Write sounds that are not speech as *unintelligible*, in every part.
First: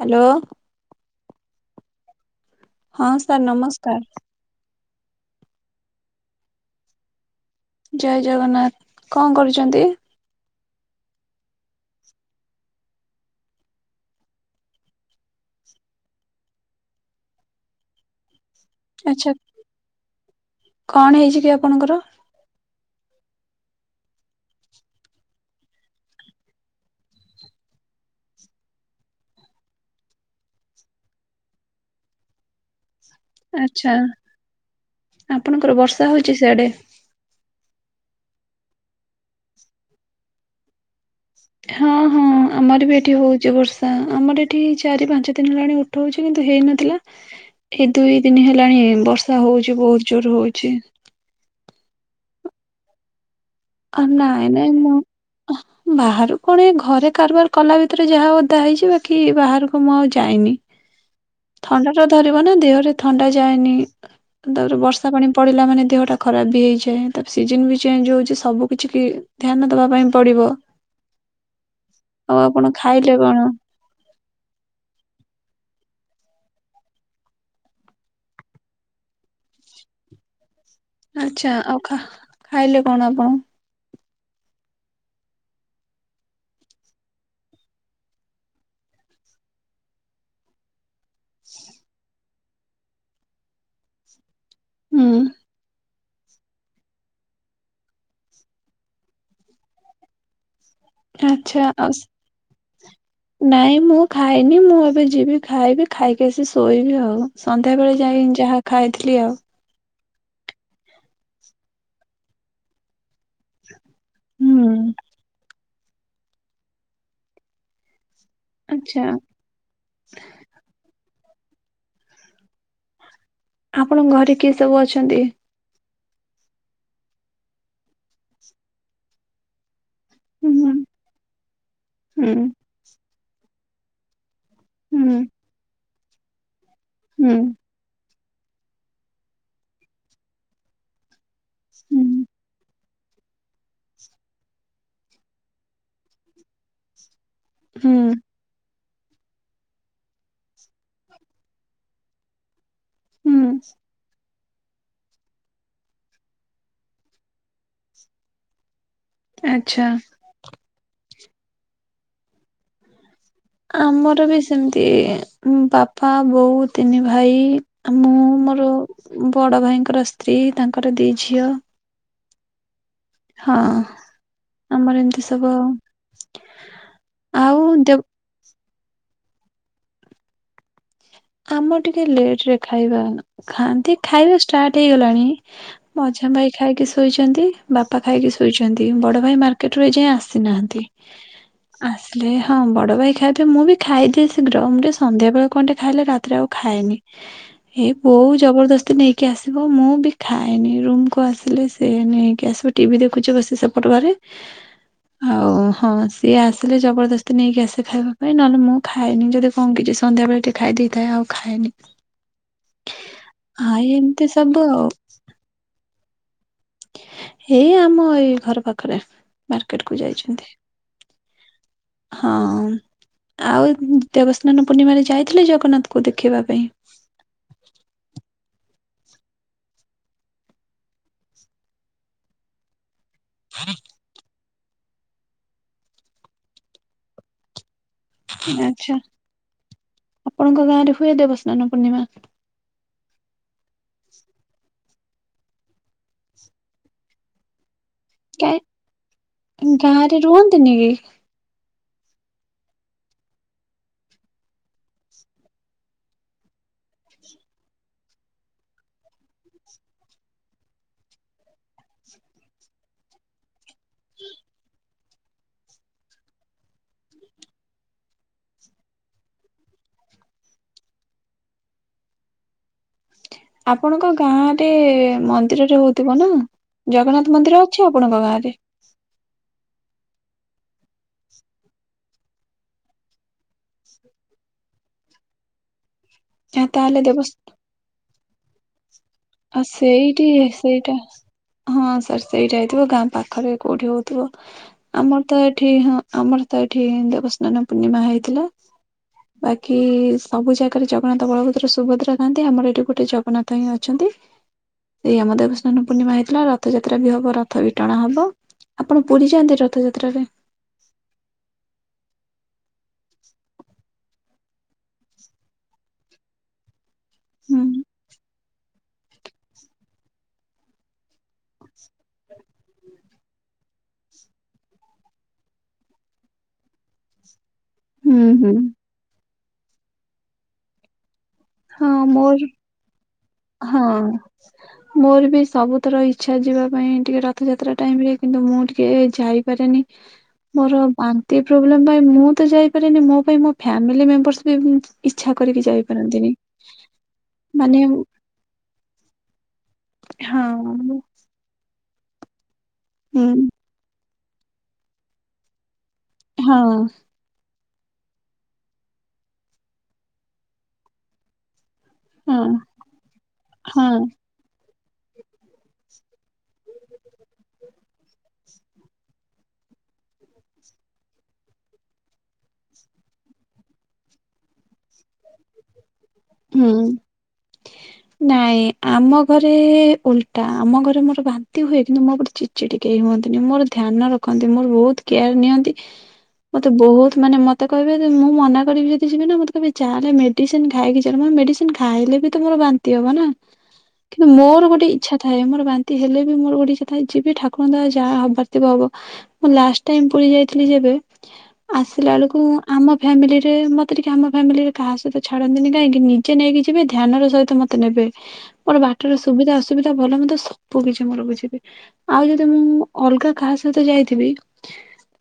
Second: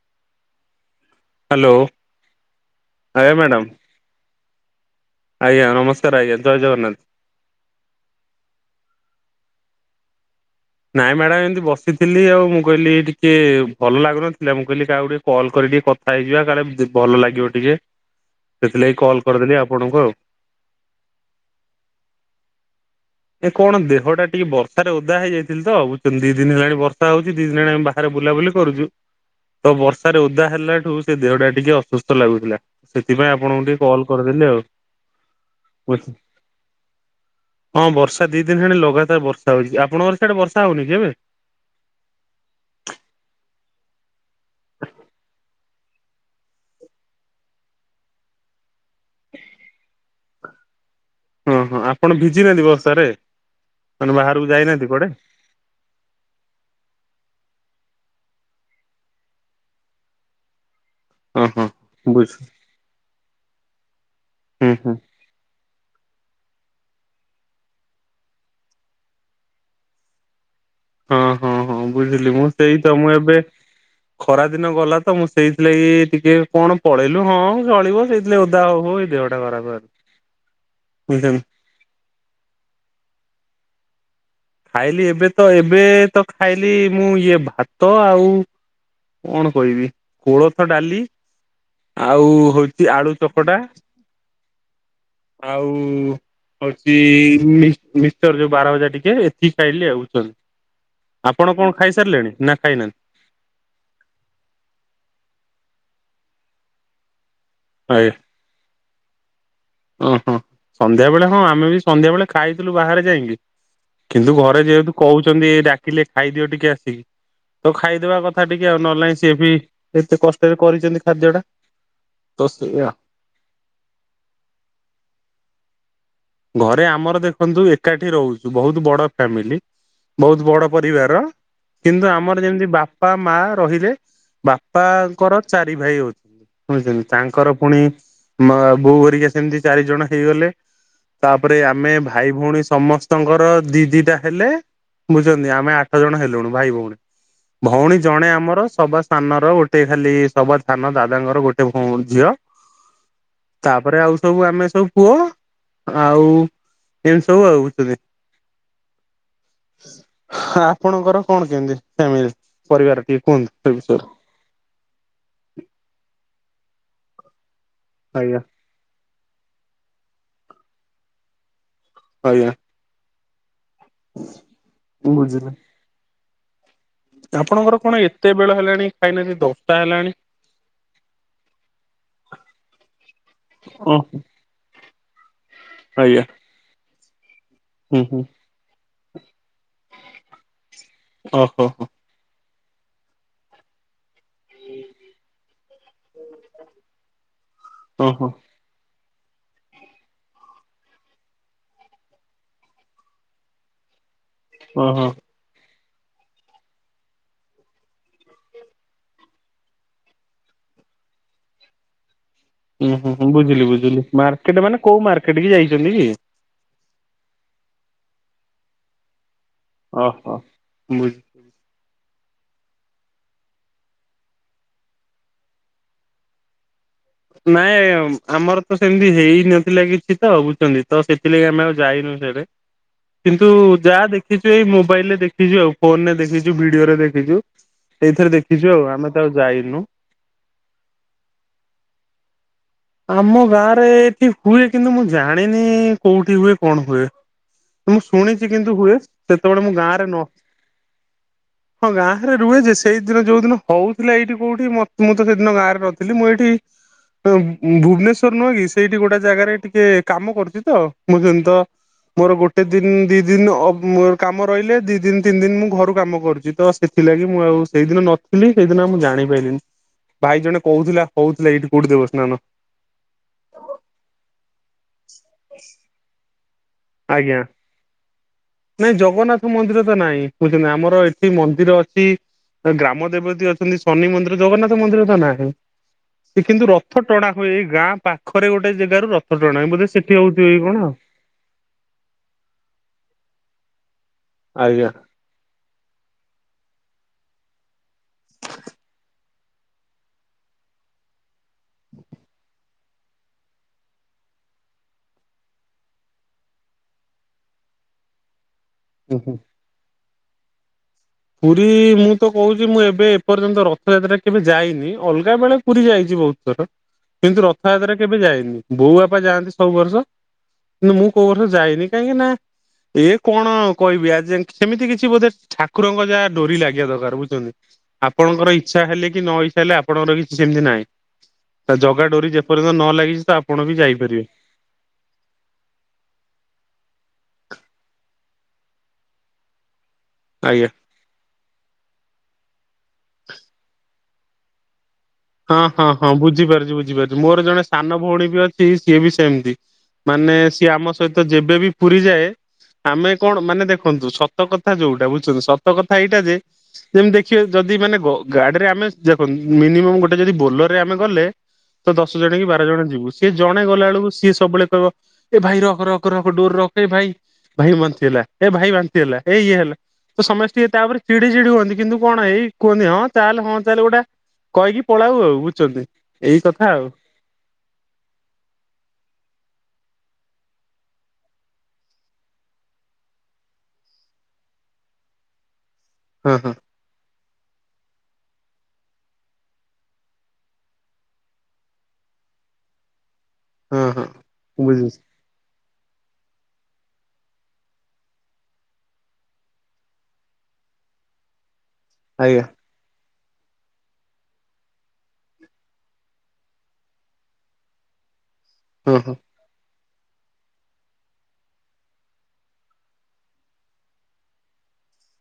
Hello. Hello. ହଁ ଆଜ୍ଞା sir madam ନମସ୍କାର। ଆଜ୍ଞା ନମସ୍କାର ଆଜ୍ଞା ଜୟ ଜଗନ୍ନାଥ। ଜୟ ଜଗନ୍ନାଥ କଣ କରୁଛନ୍ତି। ନାଇଁ ମ୍ୟାଡ଼ାମ ଏମିତି ବସିଥିଲି ଆଉ ମୁଁ କହିଲି ଟିକେ ଭଲ ଲାଗୁନଥିଲା ମୁଁ କହିଲି କାକୁ ଟିକେ କଲ୍ କରି ଟିକେ କଥା ହେଇଯିବା କାଳେ ଭଲ ଲାଗିବ ଟିକେ ସେଥିଲାଗି କଲ୍ ଆଚ୍ଛା କରିଦେଲି ଆପଣଙ୍କୁ ଆଉ। କଣ ହେଇଛି କି ଆପଣଙ୍କର? ଏ କଣ ଦେହ ଟା ଟିକେ ବର୍ଷାରେ ଓଦା ହେଇଯାଇଥିଲି ତ ଦି ଦିନ ହେଲାଣି ବର୍ଷା ହଉଛି ଦି ଦିନ ହେଲାଣି। ବାରେ ବୁଲାବୁଲି କରୁଛୁ ତ ବର୍ଷାରେ ଓଦା ହେଲା ଠୁ ସେ ଦେହ ଟା ଟିକେ ଅସୁସ୍ଥ ଲାଗୁଥିଲା। ସେଥିପାଇଁ ଆପଣଙ୍କୁ ଟିକେ ଆଚ୍ଛା କଲ କରିଦେଲି ଆଉ ବ। ଜାଡେ ହଁ ବର୍ଷା ଦି ଦିନ ହେଲାଣି ଲଗାତାର ବର୍ଷା ହଉଛି ଆପଣଙ୍କର ସିଆଡେ ବର୍ଷା ହଉନି କି ଏବେ। ହଁ ହଁ ଆମର ବି ଏଠି ହଉଛି ବର୍ଷା ଆମର ଏଠି ଚାରି ପାଞ୍ଚ ଦିନ ହେଲାଣି ଉଠୋଉଛି କିନ୍ତୁ ହେଇନଥିଲା ଏଇ ଦୁଇ ଦିନ ହେଲାଣି ବର୍ଷା ହୋଉଛି ବହୁତ ଜୋର ହୋଉଛି। ହଁ ହଁ ଆପଣ ଭିଜିନାହାନ୍ତି ବର୍ଷାରେ। ଅ ମାନେ ବାହାରକୁ ନାଇ ନାଇ ଯାଇନାହାନ୍ତି ମୁଁ। କୁଆଡେ? ବାହାରୁ କଣ ଏ ଘରେ କାରବାର କଲା ଭିତରେ ଯାହା ଓଦା ହେଇଛି ବାକି ବାହାରକୁ ମୁଁ ଆଉ ଯାଇନି। *inaudible* ଥଣ୍ଡା ଟା ବୁଝ ଧରିବ ନା ଦେହରେ ଥଣ୍ଡା ଯାଏନି ହୁଁ ତାପରେ ହୁଁ ବର୍ଷା ପାଣି। ପଡ଼ିଲା ମାନେ ଦେହଟା ଖରାପ ବି ହୋଇଯାଏ ତାପରେ ସିଜନ୍ ବି ଚେଞ୍ଜ ହେଉଛି। ସବୁ କିଛି କି ଧ୍ୟାନ ଦବା ପାଇଁ ପଡିବ। ହଁ ହଁ ହଁ ବୁଝିଲି ଆଉ ମୁଁ ଆପଣ ସେଇ ତ ମୁଁ ଖାଇଲେ ଏବେ। କଣ ଖରା ଦିନ ଗଲା ତ ମୁଁ ସେଇଥିଲାଗି କି ଟିକେ କଣ ପଳେଇଲୁ ହଁ ଚଳିବ ସେଇ ଓଦା ହଉ ହଉ ଏ ଦେହଟା। ଟା ଖରାପ ହେଇଗଲା। ଆଛା ଆଉ ଖା ଖାଇଲେ କଣ ଆପଣ? ଖାଇଲି ଏବେ ତ ଏବେ ତ ଖାଇଲି ମୁଁ ଇଏ ଭାତ ଆଉ। କଣ କହିବି କୋଳଥ ଡାଲି। ଆଉ ହଉଛି ଆଳୁ ଚକଟା। ହୁଁ ଆଉ ହଉଛି ମିଶ୍ଚର ଯୋଉ ବାର ମଜା ଟିକେ। କି ଖାଇଲି ଆଉଛନ। ଆଛା ଆ ନା ଖାଇନାହାନ୍ତି? ନାଇଁ ମୁଁ ଖାଇନି ମୁଁ ଏବେ ଯିବି ଖାଇବି ଖାଇକି ଆସି ଶୋଇବି ଆଉ ସନ୍ଧ୍ୟାବେଳେ ଯାଇ ଯାହା ଖାଇଥିଲି ଆଉ। ଓହୋ ସନ୍ଧ୍ୟା ବେଳେ ହଁ ଆମେ ବି ସନ୍ଧ୍ୟା ବେଳେ ଖାଇଥିଲୁ ବାହାରେ ଯାଇକି। କିନ୍ତୁ ଘରେ ହୁଁ ଯେହେତୁ କହୁଛନ୍ତି ଡାକିଲେ ଖାଇଦିଅ ଟିକେ ଆସିକି ତ ଖାଇଦବା କଥା। କଥା ଟିକେ ଆଉ ଆଚ୍ଛା ନହଲା ସିଏ ବି ଏତେ କଷ୍ଟରେ କରିଛନ୍ତି ଖାଦ୍ୟଟା ତ ସେଇଆ ଆପଣଙ୍କ ଘରେ କିଏ ସବୁ ଅଛନ୍ତି? ଘରେ ଆମର ଦେଖନ୍ତୁ ଏକାଠି ରହୁଛୁ ବହୁତ ବଡ ଫ୍ୟାମିଲି। ବହୁତ ହୁଁ ବଡ ପରିବାର କିନ୍ତୁ ହୁଁ ଆମର ଯେମିତି ବାପା ମା ରହିଲେ। ହୁଁ ବାପାଙ୍କର ଚାରି ଭାଇ ହଉଛନ୍ତି ହଉଛନ୍ତି ହୁଁ ତାଙ୍କର ପୁଣି। ମ ବୋଉ ଘେରିକା ସେମତି ଚାରି ଜଣ ହେଇଗଲେ ତାପରେ ଆମେ ହୁଁ ଭାଇ ଭଉଣୀ ସମସ୍ତେ। ସମସ୍ତଙ୍କର ଦି ଦି ଟା ହେଲେ ବୁଝୁଛନ୍ତି ଆମେ ଆଠ ଜଣ ହେଲୁଣି ଭାଇ ଭଉଣୀ। ହୁଁ ଭଉଣୀ ଜଣେ ଆମର ସବା ସାନ ର ଗୋଟେ ଖାଲି ସବା ସାନ ଦାଦାଙ୍କର ଗୋଟେ ଭଉ ଝିଅ। ହୁଁ ତାପରେ ଆଉ ସବୁ ଆମେ ସବୁ ପୁଅ। ଆଉ ଏମିତି ସବୁ ଆଉ ବୁଝୁଛନ୍ତି। ଆଛା। ଆପଣଙ୍କର କଣ କେମିତି ଫ୍ୟାମିଲି ପରିବାର ଟିକେ କୁହନ୍ତ? ଆମର ବି ସେମିତି ବାପା, ବୋଉ, ତିନି ଭାଇ ଆମ ଆଜ୍ଞା। ରୁ ବଡ ଭାଇଙ୍କର ସ୍ତ୍ରୀ ତାଙ୍କର ଦି ଝିଅ। ଆଜ୍ଞା। ହଁ, ଆମର ଏମିତି ସବୁ ବୁଝିଲି ଆଉ। ଆଉ ଆପଣଙ୍କର କଣ ଦେବ ଏତେ ବେଳ ହେଲାଣି ଖାଇନାହାନ୍ତି ଦଶଟା ହେଲାଣି? ଆମ ଟିକେ ଲେଟ ରେ ଖାଇବା ଖାଆନ୍ତି। ଓ ଖାଇବା ଷ୍ଟାର୍ଟ ହେଇଗଲାଣି। ଆଜ୍ଞା ମଝିଆ ଭାଇ ଖାଇକି ଶୋଇଛନ୍ତି। ବାପା ହୁଁ ହୁଁ ଖାଇକି ଶୋଇଛନ୍ତି। ବଡ ଭାଇ ମାର୍କେଟରୁ ଏଯାଏ ଆସିନାହାନ୍ତି। ଓହୋ ଆସି ପ୍ଲେ ହଁ ବଡ଼ ଭାଇ ଖାଇଦିଏ। ମୁଁ ବି ଖାଇଦିଏ ଶୀଘ୍ର। ମୁଁ ଟିକେ ସନ୍ଧ୍ୟା ବେଳେ କଣ ଟିକେ ଖାଇଲେ ରାତିରେ ଆଉ ଖାଏନି। ଏ ଓହୋ ବୋଉ ଜବରଦସ୍ତି ନେଇ କି ଆସିବ ମୁଁ ବି ଖାଏନି। ରୁମ୍ କୁ ଆସିଲେ ସେ ନେଇକି ଆସିବ ଟିଭି ଦେଖୁଛି ବସି ସେପଟ ଘରେ। *inaudible* ଓ ହ। ଆଉ ହଁ ସିଏ ଆସିଲେ ଜବରଦସ୍ତି ନେଇକି ଆସେ ଖାଇବା ପାଇଁ। ନହେଲେ ମୁଁ ଖାଏନି ଯଦି କଣ କିଛି ସନ୍ଧ୍ୟାବେଳେ ଟିକେ ଖାଇ ଦେଇଥାଏ ଆଉ ଖାଏନି। ଉୁଁ ହୁଁ ବୁଝିଲି ଆ ବୁଝିଲି। ଏମିତି ସବୁ ମାର୍କେଟ ମାନେ ଆଉ କୋଉ ମାର୍କେଟ କି ଯାଇଛନ୍ତି କି? ଏଇ ଆମ ଏଇ ଘର ପାଖରେ। ମାର୍କେଟ କୁ ଓ ହ ଯାଇଛନ୍ତି ମୁଇଁ ହଁ, ଆଉ ଦେବସ୍ନାନ ପୂର୍ଣ୍ଣିମାରେ ଯାଇଥିଲେ ଜଗନ୍ନାଥ କୁ ଦେଖିବା ପାଇଁ? ନାଇଁ ଆମର ତ ସେମିତି ହେଇ ନଥିଲା କିଛି ତ ବୁଝଛନ୍ତି। ତ ସେଥିଲାଗି ଆମେ ଆଉ ଯାଇନୁ ସିଆଡେ। ଁ *inaudible* କିନ୍ତୁ ଯାହା ଦେଖିଛୁ ଏଇ ମୋବାଇଲ ରେ ଦେଖିଛୁ ଆଉ। ଫୋନରେ ଦେଖିଛୁ, ଭିଡିଓରେ ଦେଖିଛୁ। ଏଇଥରେ ଦେଖିଛୁ ଆଉ ଆଚ୍ଛା ଆମେ ତ ଆଉ ଯାଇନୁ। ଆପଣଙ୍କ ଗାଁ ରେ ହୁଏ ଦେବସ୍ନାନ ପୂର୍ଣ୍ଣିମା? ଆମ ଗାଁରେ ଏଠି ହୁଏ କିନ୍ତୁ ମୁଁ ଜାଣିନି କୋଉଠି ହୁଏ କଣ ହୁଏ। ମୁଁ ଶୁଣିଚି କାଇଁ କିନ୍ତୁ ହୁଏ। ସେତେବେଳେ ମୁଁ ଗାଁ ରେ ନ ହଁ ଗାଁ ରେ ରୁହେ ଯେ, ସେଇଦିନ ଯୋଉ ଦିନ ହଉଥିଲା ଏଇଠି କୋଉଠି ମ ମୁଁ ତ ସେଦିନ ଗାଁରେ ନଥିଲି। ମୁଁ ଏଠି *unintelligible* ଭୁବନେଶ୍ଵର ନୁହେଁ କି ସେଇଠି ଗୋଟେ ଜାଗାରେ ଟିକେ କାମ କରୁଛି ତ। ମୁଁ ଯେନ୍ ତ ମୋର ଗୋଟେ ଦିନ ଦି ଦିନ ଅ କାମ ରହିଲେ ଦି ଦିନ ତିନି ଦିନ ମୁଁ ଘରୁ କାମ କରୁଛି। ତ ସେଥିଲାଗି ମୁଁ ଆଉ ସେଇଦିନ ନଥିଲି ସେଇଦିନ ଆଉ ମୁଁ ଜାଣିପାଇଲିିନି। ଭାଇ ଜଣେ କହୁଥିଲା ହଉଥିଲା ଏଇଠି କୋଉଠି ଦେବ ସ୍ନାନ। ଆପଣଙ୍କ ଗାଁ ରେ ମନ୍ଦିରରେ ହଉଥିବ ନା? ଜଗନ୍ନାଥ ଆଜ୍ଞା ମନ୍ଦିର ଅଛି ଆପଣଙ୍କ ଗାଁ ରେ? ନାଇଁ ଜଗନ୍ନାଥ ମନ୍ଦିର ତ ନାଇଁ ବୁଝଛନ୍ତି ଆମର ଏଠି ମନ୍ଦିର ଅଛି। ଗ୍ରାମ ଦେବତୀ ଅଛନ୍ତି, ଶନି ମନ୍ଦିର, ଜଗନ୍ନାଥ ମନ୍ଦିର ତ ନାହିଁ। ସେ ଆ କିନ୍ତୁ ତାହେଲେ ରଥ ଦେବ ଟଣା ହୁଏ। ଏ ଗାଁ ପାଖରେ ଗୋଟେ ଜାଗାରୁ ର ଆଉ *unintelligible* ବୋଧେ ସେଠି ସେଇଠି ହଉଥିବ କି କଣ ଆଉ। ସେଇଟା ହଁ ସାର୍ ସେଇଟା ହେଇଥିବ। ଗାଁ ପାଖାପାଖି କୋଉଠି ହଉଥିବ। ଆଜ୍ଞା। ଆମର ତ ଏଠି ହଁ ଆମର ତ ଏଠି ଦେବସ୍ନାନ ପୂର୍ଣ୍ଣିମା ହେଇଥିଲା। ବାକି ସବୁ ଜାଗାରେ ଜଗନ୍ନାଥ, ବଳଭଦ୍ର, ସୁଭଦ୍ରା ଥାନ୍ତି। ଆମର ଏଠି ଗୋଟେ ଜଗନ୍ନାଥ ହିଁ ଅଛନ୍ତି। ଏଇ ଆମ ଦେବସ୍ନାନ ପୂର୍ଣ୍ଣିମା ହେଇଥିଲା। ରଥଯାତ୍ରା ବି ହବ। ରଥ ବି ଟଣା ହବ। ଆପଣ ହୁଁ ପୁରୀ ହୁଁ। ଯାଆନ୍ତି ରଥଯାତ୍ରାରେ? ପୁରୀ ମୁଁ ତ କହୁଛି ମୁଁ ଏବେ ଏପର୍ଯ୍ୟନ୍ତ ରଥଯାତ୍ରା କେବେ ଯାଇନି ଅଲଗା ବେଳେ ପୁରୀ ଯାଇଛି ବହୁତ ଥର। ଁ କିନ୍ତୁ ହୁଁ ରଥଯାତ୍ରା କେବେ ଯାଇନି ବୋଉ ବାପା ଯାଆନ୍ତି ସବୁ ବର୍ଷ କିନ୍ତୁ ମୁଁ କୋଉ ବର୍ଷ ଯାଇନି। କାହିଁକି ନା ଏ କଣ କହିବି ଆ ସେମିତି କିଛି ବୋଧେ ଠା ଠାକୁରଙ୍କ ଯାହା ଡୋରି ଲାଗିବା ଦରକାର ବୁଝୁଛନ୍ତି ହୁଁ ଆପଣଙ୍କର ହୁଁ ଇଛା ଇଛା ହେଲେ କି ନ ଇଛା ହେଲେ ଆପଣଙ୍କର କିଛି ସେମିତି ନାଇଁ ତା ହଁ ଜଗା ଡୋରି ମୋର ଯେପର୍ଯ୍ୟନ୍ତ ନ ଲାଗିଚି ତ ଆପ ହଁ। *unintelligible* ମୋର ବି ସବୁଥର ଇଚ୍ଛା ଯିବା ପାଇଁ ଟିକେ ରଥଯାତ୍ରା ଟାଇମ୍ରରେ କିନ୍ତୁ ମୁଁ ଟିକେ ଯାଇପାରେନି। *unintelligible* ଆଜ୍ଞା। ମୋର ବାନ୍ତି ପ୍ରୋବ୍ଲେମ ପାଇଁ ମୁଁ ତ ଯାଇପାରିନି ମୋ ପାଇଁ ମୋ ଫ୍ୟାମିଲି ମେମ୍ବରସ ବି ଇଚ୍ଛା ହଁ କରିକି ହଁ ହଁ ଯାଇପାରନ୍ତିନି ବୁଝିପାରୁଛି ବୁଝିପାରୁଛି ମୋର ଜଣେ ମାନେ ସାନ ଭଉଣୀ ବି ଅଛି ସିଏ ବି ସେମିତି ମାନେ ହଁ ସିଏ ଆମ ସହିତ ଯେବେବି ପୁରୀଯାଏ ଆମେ ହୁଁ କଣ ମାନେ ଦେଖନ୍ତୁ ସତ କଥା ଯଉଟା ବୁଝଛନ୍ତି ସତ କଥା ଏଇଟା ହଁ ଯେମିତି କିଏ ଯଦି ମାନେ ଗାଡ଼ିରେ ଆମେ ଦେଖନ୍ତୁ ମିନିମମ୍ ଗୋଟେ ଯଦି ବୋଲରରେ ଆମେ ଗଲେ ତ ଦଶ ଜଣ କି ହଁ ବାର ଜଣ ଯିବୁ ସିଏ ଜଣେ ଗଲା ହଁ ବେଳକୁ ସିଏ ସବୁବେଳେ କହିବ ଏ ଭାଇ ରଖ ରଖ ରଖ ଡୋର ରଖ ଏ ଭାଇ ଭାଇ ବାନ୍ତି ହେଲା ଏ ଭାଇ ବାନ୍ତି ହେଲା ଏ ଇଏ ହେଲା ତ ସମସ୍ତେ ଟିକେ ତାପରେ ଚିଡି ଚିଡି ହୁଅନ୍ତି କିନ୍ତୁ କଣ ଏଇ କୁହନ୍ତି ହଁ ଚାଲେ ହଁ ଚାଲେ ଗୋଟେ କହିକି ପଳାଉ ଆଉ ବୁଝଛନ୍ତି? ଉଁ ହୁଁ *unintelligible* ନାଇଁ ଆମ ଘରେ ଓଲଟା ଆମ ଘରେ ମୋର ବାନ୍ତି ହୁଏ କିନ୍ତୁ ମୋତେ ଚି ଚିଡି କେହି ହୁଅନ୍ତିନି ମୋର ଧ୍ୟାନ ରଖନ୍ତି ମୋର ବହୁତ କେୟାର ନିଅନ୍ତି। ହୁଁ ହୁଁ। ମତେ ବହୁତ ମାନେ ମତେ କହିବେ ଜେ ମୁଁ ମନା କରିବି ଯଦି ଯିବି ନା ମତେ କହିବେ ଚାଲେ ମେଡିସିନ ଖାଇକି ଯିବୁ। ମେଡିସିନ ଖାଇଲେ ବି ତ ମୋର ବାନ୍ତି ହବ ନା ହଁ ହଁ। କିନ୍ତୁ ମୋର ଗୋଟେ ବୁଝୁଛି ଇଛା ଥାଏ ମୋର ବାନ୍ତି ହେଲେ ବି ମୋର ଗୋଟେ ଇଛା ଥାଏ ଯିବି ଠାକୁରଙ୍କ ଦୟା ଯାହା ହବାର୍ଥିବ ହବ। ମୁଁ ଲାଷ୍ଟ ଟାଇମ ପୁରୀ ଯାଇଥିଲି ଯେବେ ଆସିଲା ବେଳକୁ ଆଜ୍ଞା ଆମ ଫ୍ୟାମିଲିରେ ମତେ ଟିକେ ଆମ ଫ୍ୟାମିଲିରେ କାହା ସହିତ ଛାଡନ୍ତିନି କାହିଁକି ନିଜେ ନେଇକି ଯିବେ ଧ୍ୟାନ ର ସହିତ ମତେ ନେବେ ମୋର ହଁ ହଁ ବାଟର ସୁବିଧା ଅସୁ ସୁବିଧା ଭଲ ମନ୍ଦ ସବୁ କିଛି ମୋର ବଝିବେ। ଆଉ ଯଦି ମୁଁ ଅଲଗା କାହା ସହିତ ଯାଇଥିବି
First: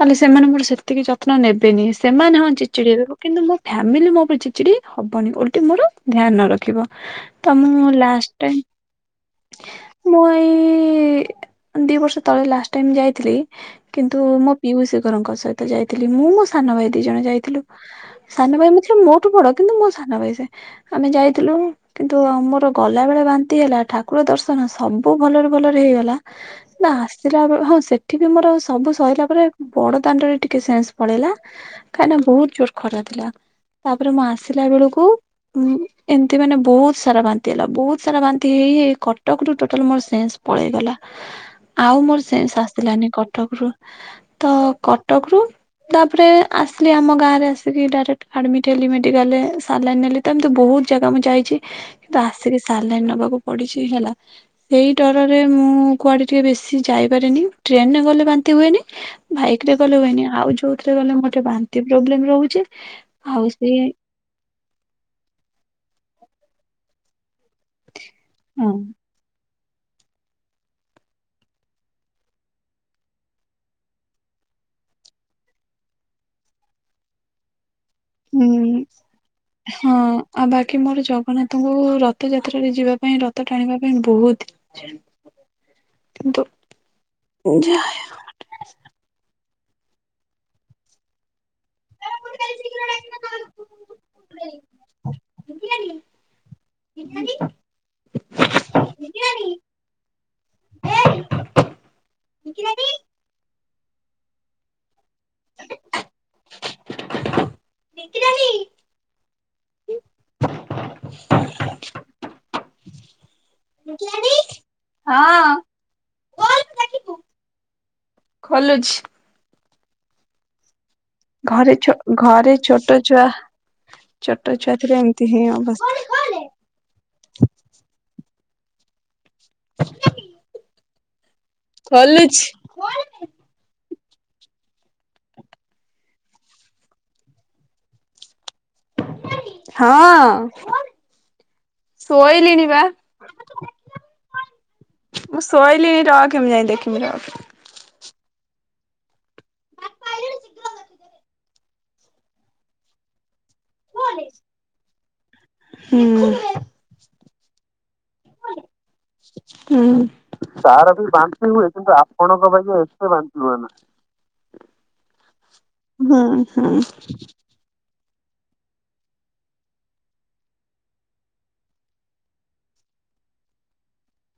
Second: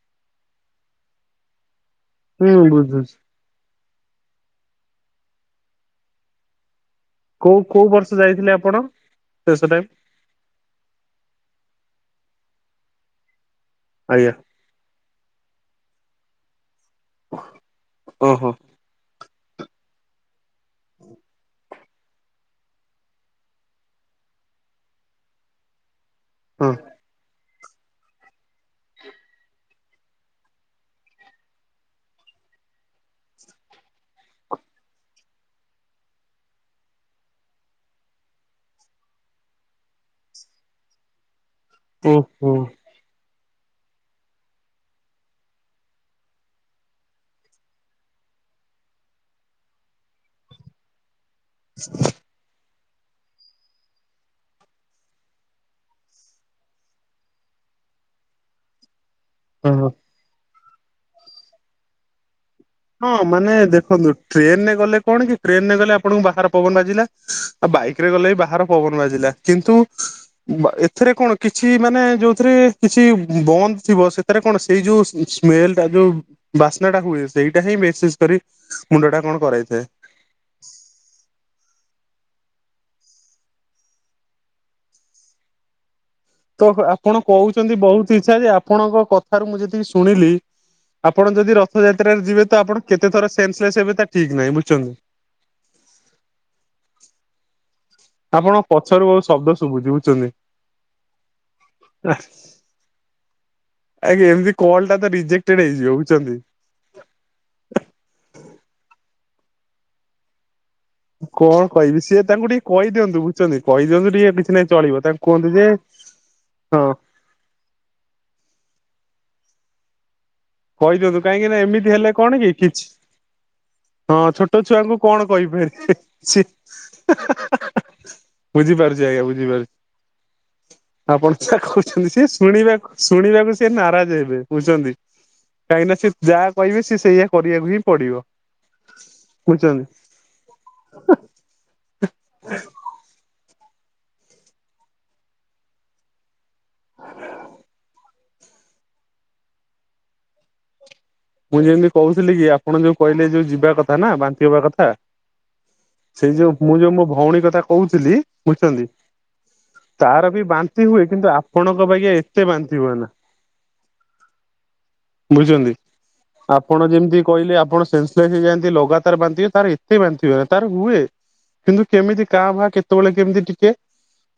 ନହଲେ ସେମାନଙ୍କର ସେତିକି ଯତ୍ନ ନେବେନି। ସେମାନେ ହଁ ଚିଡ଼ ହୁଁ ଚିଡ଼ି ବୁଝୁଛି ହେବେ କିନ୍ତୁ ମୋ ଫ୍ୟାମିଲି ମୋ ଉପରେ ଚିଡ଼ ଚିଡ଼ି ହବନି ଓଲଟିି ମୋର ଧ୍ୟାନ ରଖିବ। ତ କୋଉ କୋଉ ମୁଁ ବର୍ଷ ଲାଷ୍ଟ ଯାଇଥିଲେ ଟାଇ ଆପଣ? ଶେଷ ଟାଇମ୍ ମୁଁ ଏଇ ଦି ବର୍ଷ ତଳେ ଲାଷ୍ଟ ଟାଇ ଯାଇଥିଲି କିନ୍ତୁ ଆଜ୍ଞା ମୋ ପିଉସୀ ଘରଙ୍କ ସହିତ ଯାଇଥିଲି ମୁଁ ମୋ ସାନ ଭାଇ ଦି ଜଣ ଯାଇଥିଲୁ ଓହୋ ସାନ ଭାଇ ମୁଁ ମୋଠୁ ବଡ କିନ୍ତୁ ମୋ ସାନ ଭାଇ ସେ ଆମେ ଯାଇଥିଲୁ କିନ୍ତୁ ମୋର ଗଲା ବେଳେ ବାନ୍ତି ହେଲା ଠାକୁର ଦର୍ଶନ ସବୁ ଭଲରେ ଭଲରେ ହେଇଗଲା। ହଁ ନା ଆସିଲା ବେଳୁ ହଁ ସେଠ ସେଠି ବି ମୋର ସବୁ ସଇଲା ପରେ ବଡ ଦାଣ୍ଡରେ ଟିକେ ସେନ୍ସ ପଳେଇଲା। କାହିଁକିନା ବହୁତ ଜୋର ଖରା ଥିଲା ତାପରେ ମୁଁ ଆସିଲା ବେଳକୁ ଏମିତି ମାନେ ବହୁତ ସାରା ବାନ୍ତି ହେଲା ବହୁତ ସାରା ବାନ୍ତି ହେଇ ହେଇ କଟକରୁୁ ଟୋଟାଲ ମୋର ସେନ୍ ପଳେଇଗଲା। *unintelligible* ଆଉ ମୋର ସେନସ୍ ହଁ ଆସିଲାନି କଟକରୁ ତ କଟକରୁ ତାପରେ ଆସିଲି ଆମ ଗାଁରେ ଆସିକି ଡାଇରେକ୍ଟ ଆଡମିଟ୍ ହେଲି ମେଡିକାଲ୍ ରେ ସଲାଇନ୍ ନେଲି ତ ଏମିତି ବହୁତ ଜାଗା ମୁଁ ଯାଇଛି *unintelligible* ତ ଆସିକି ସାଲାଇନ୍ ନେବାକୁ ପଡିଛି ହେଲା ସେଇ ଡରରେ ମୁଁ କୁଆଡେ ଟିକେ ବେଶୀ ଯାଇପାରିନି ଟ୍ରେନ୍ ରେ ଗଲେ ବାନ୍ତି ହୁଏନି। ବାଇକରେ ହଁ। ଗଲେ ହୁଏନି ଆଉ ଯୋଉଥିରେ ରେ ଗଲେ ମତେ ବାନ୍ତି ପ୍ରୋବ୍ଲେମ୍ ରହୁଛି। ହଁ ଆଉ ମାନେ ସେ ଦେଖନ୍ତୁ ଟ୍ରେନ୍ ରେ ଗଲେ କଣ କି ଟ୍ରେନ୍ ରେ ଗଲେ ଆପଣଙ୍କୁ ବାହାର ପବନ ବାଜିଲା ଆଉ ବାଇକ ରେ ଗଲେ ବି ବାହାର ହଁ ପବନ ବାଜିଲା କିନ୍ତୁ ଏଥିରେ କଣ କିଛି ମାନେ ଯୋଉଥିରେ କିଛି ବନ୍ଦ ଥିବ ସେଥିରେ କଣ ସେଇ ଯୋଉ ସ୍ମେଲ୍ ଟା ଯୋଉ ବାସ୍ନା ଟା ହୁଏ ସେଇଟା ହିଁ ବିଶେଷ କରି ହୁଁ ମୁଣ୍ଡ ଟା କଣ କରାଇଥାଏ। ହଁ ଆଉ ବାକି ମୋର ଜଗନ୍ନାଥଙ୍କୁ ରଥ ଯାତ୍ରାରେ ଯିବା ପାଇଁ ରଥ ଟାଣିବା ପାଇଁ ବହୁତ୍ *unintelligible* ତ ଆପଣ କହୁଚନ୍ତି ବହୁତ୍ ଇଚ୍ଛା ଯେ ଆପଣଙ୍କ କଥାରୁ ମୁଁ ଯେତିକି ଶୁଣିଲି ଆପଣ ଯଦି ରଥଯାତ୍ରାରେ ଯିବେ ତ ଆପଣ କେତେ ଥର ସେନ୍ସଲେସ୍ ହେବେ ତା ଠିକ୍ ନାହିଁ ବୁଝଛନ୍ତି। *inaudible* ଆପଣ ପଛରୁ ବହୁତ୍ ଶବ୍ଦ ଶୁଭୁଛି ବୁଝୁଛନ୍ତି। *unintelligible* ଆଜ୍ଞ ଏମତି କଲ୍ ଟା ତ ରିଜେଟେଡ୍ ହେଇଯିବ ବୁଝଛନ୍ତି। *inaudible* କଣ କହିବି ସିଏ ତାଙ୍କୁ ଟିକେ କହିଦିଅନ୍ତୁ ବୁଝଛନ୍ତି କହିଦିଅନ୍ତୁ ଟିକେ କିଛି ନାଇଁ ଚଳିବ ତାଙ୍କୁ କୁହନ୍ତୁ ଯେ ହଁ ଖୋଲୁଚି। କହିଦିଅନ୍ତୁ କାହିଁକି ନା ଘରେ ଛୋ ଏମିତି ହେଲେ କଣ କି ଘରେ କିଛି ଛୋଟ ଛୁଆ ହଁ ଛୋଟ ଛୁଆ ଥିଲେ ଛୁଆଙ୍କୁ ଏମିତି କଣ ହିଁ ଅବସ୍ଥା। କହିପାରିବେ ବୁଝିପାରୁଛି ଆଜ୍ଞା ବୁଝିପାରୁଛି। ଆପଣ ଯା କହୁଛନ୍ତି ସେ ଖୋଲୁଛି ଶୁଣିବାକୁ-ଶୁଣିବାକୁ ସିଏ ନାରାଜ ହେବେ ବୁଝୁଛନ୍ତି। କାହିଁକିନା ସେ ଯାହା କହିବେ ସି ସେଇଆ କରିବାକୁ ହିଁ ପଡିବ। ବୁଝୁଛନ୍ତି। ହଁ ଶୋଇଲିଣି ବା। ମୁଁ ଶୋଇଲିଣି ରଖେ ମୁଁ ଯାଇଁ ଦେଖିବି ରଖେ। ମୁଁ ଯେମିତି କହୁଥିଲି କି ଆପଣ ଯୋଉ କହିଲେ ଯୋଉ ଯିବା ନା ବାନ୍ତି ହବା କଥା ହୁଁ ସେଇ ଯୋଉ ମୁଁ ଯୋଉ ମୋ ଭଉଣୀ କଥା କହୁଥିଲି ବୁଝୁଛନ୍ତି। ହୁଁ। ତାର ବି ବାନ୍ତି ତାର ହୁଏ ବି କିନ୍ତୁ ବାନ୍ତି ହୁଏ ଆପଣଙ୍କ କିନ୍ତୁ ବାଗିଆ ଆପଣଙ୍କ ଏତେ ବାଗିଆ ବାନ୍ତି ଏତେ ହୁଏନା। ବାନ୍ତି ହୁଏ ନା। ବୁଝୁଛନ୍ତି। ହୁଁ ହୁଁ ଆପଣ ଯେମିତି କହିଲେ ଆପଣ ସେନ୍ସେଲେସ୍ ହେଇଯାଆନ୍ତି ଲଗାତାର ବାନ୍ତିି ତାର ଏତେ ବାନ୍ତିି ହୁଏନା ତାର ହୁଏ। କିନ୍ତୁ କେମିତି ଙ୍କା ଭା କେତେବେଳେ କେମିତି ଟିକେ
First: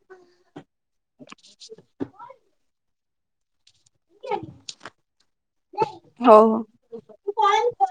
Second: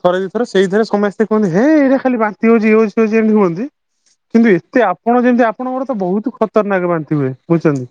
ଥରେ ଦିଥର ସେଇଥରେ ସମସ୍ତେ କୁହନ୍ତି ହେଇ ଏଇଟା ଖାଲି ବାନ୍ତି ହଉଛି ଇଏ ହଉଛି ଏମିତି ହୁଅନ୍ତି। କିନ୍ତୁ ଏତେ ଆପଣ ଯେମିତି ଆପଣଙ୍କର ତ ବହୁତ୍ ହଉ ହଉ। ଖତରନାକ ବାନ୍ତି ହୁଏ ବୁଝଛନ୍ତି।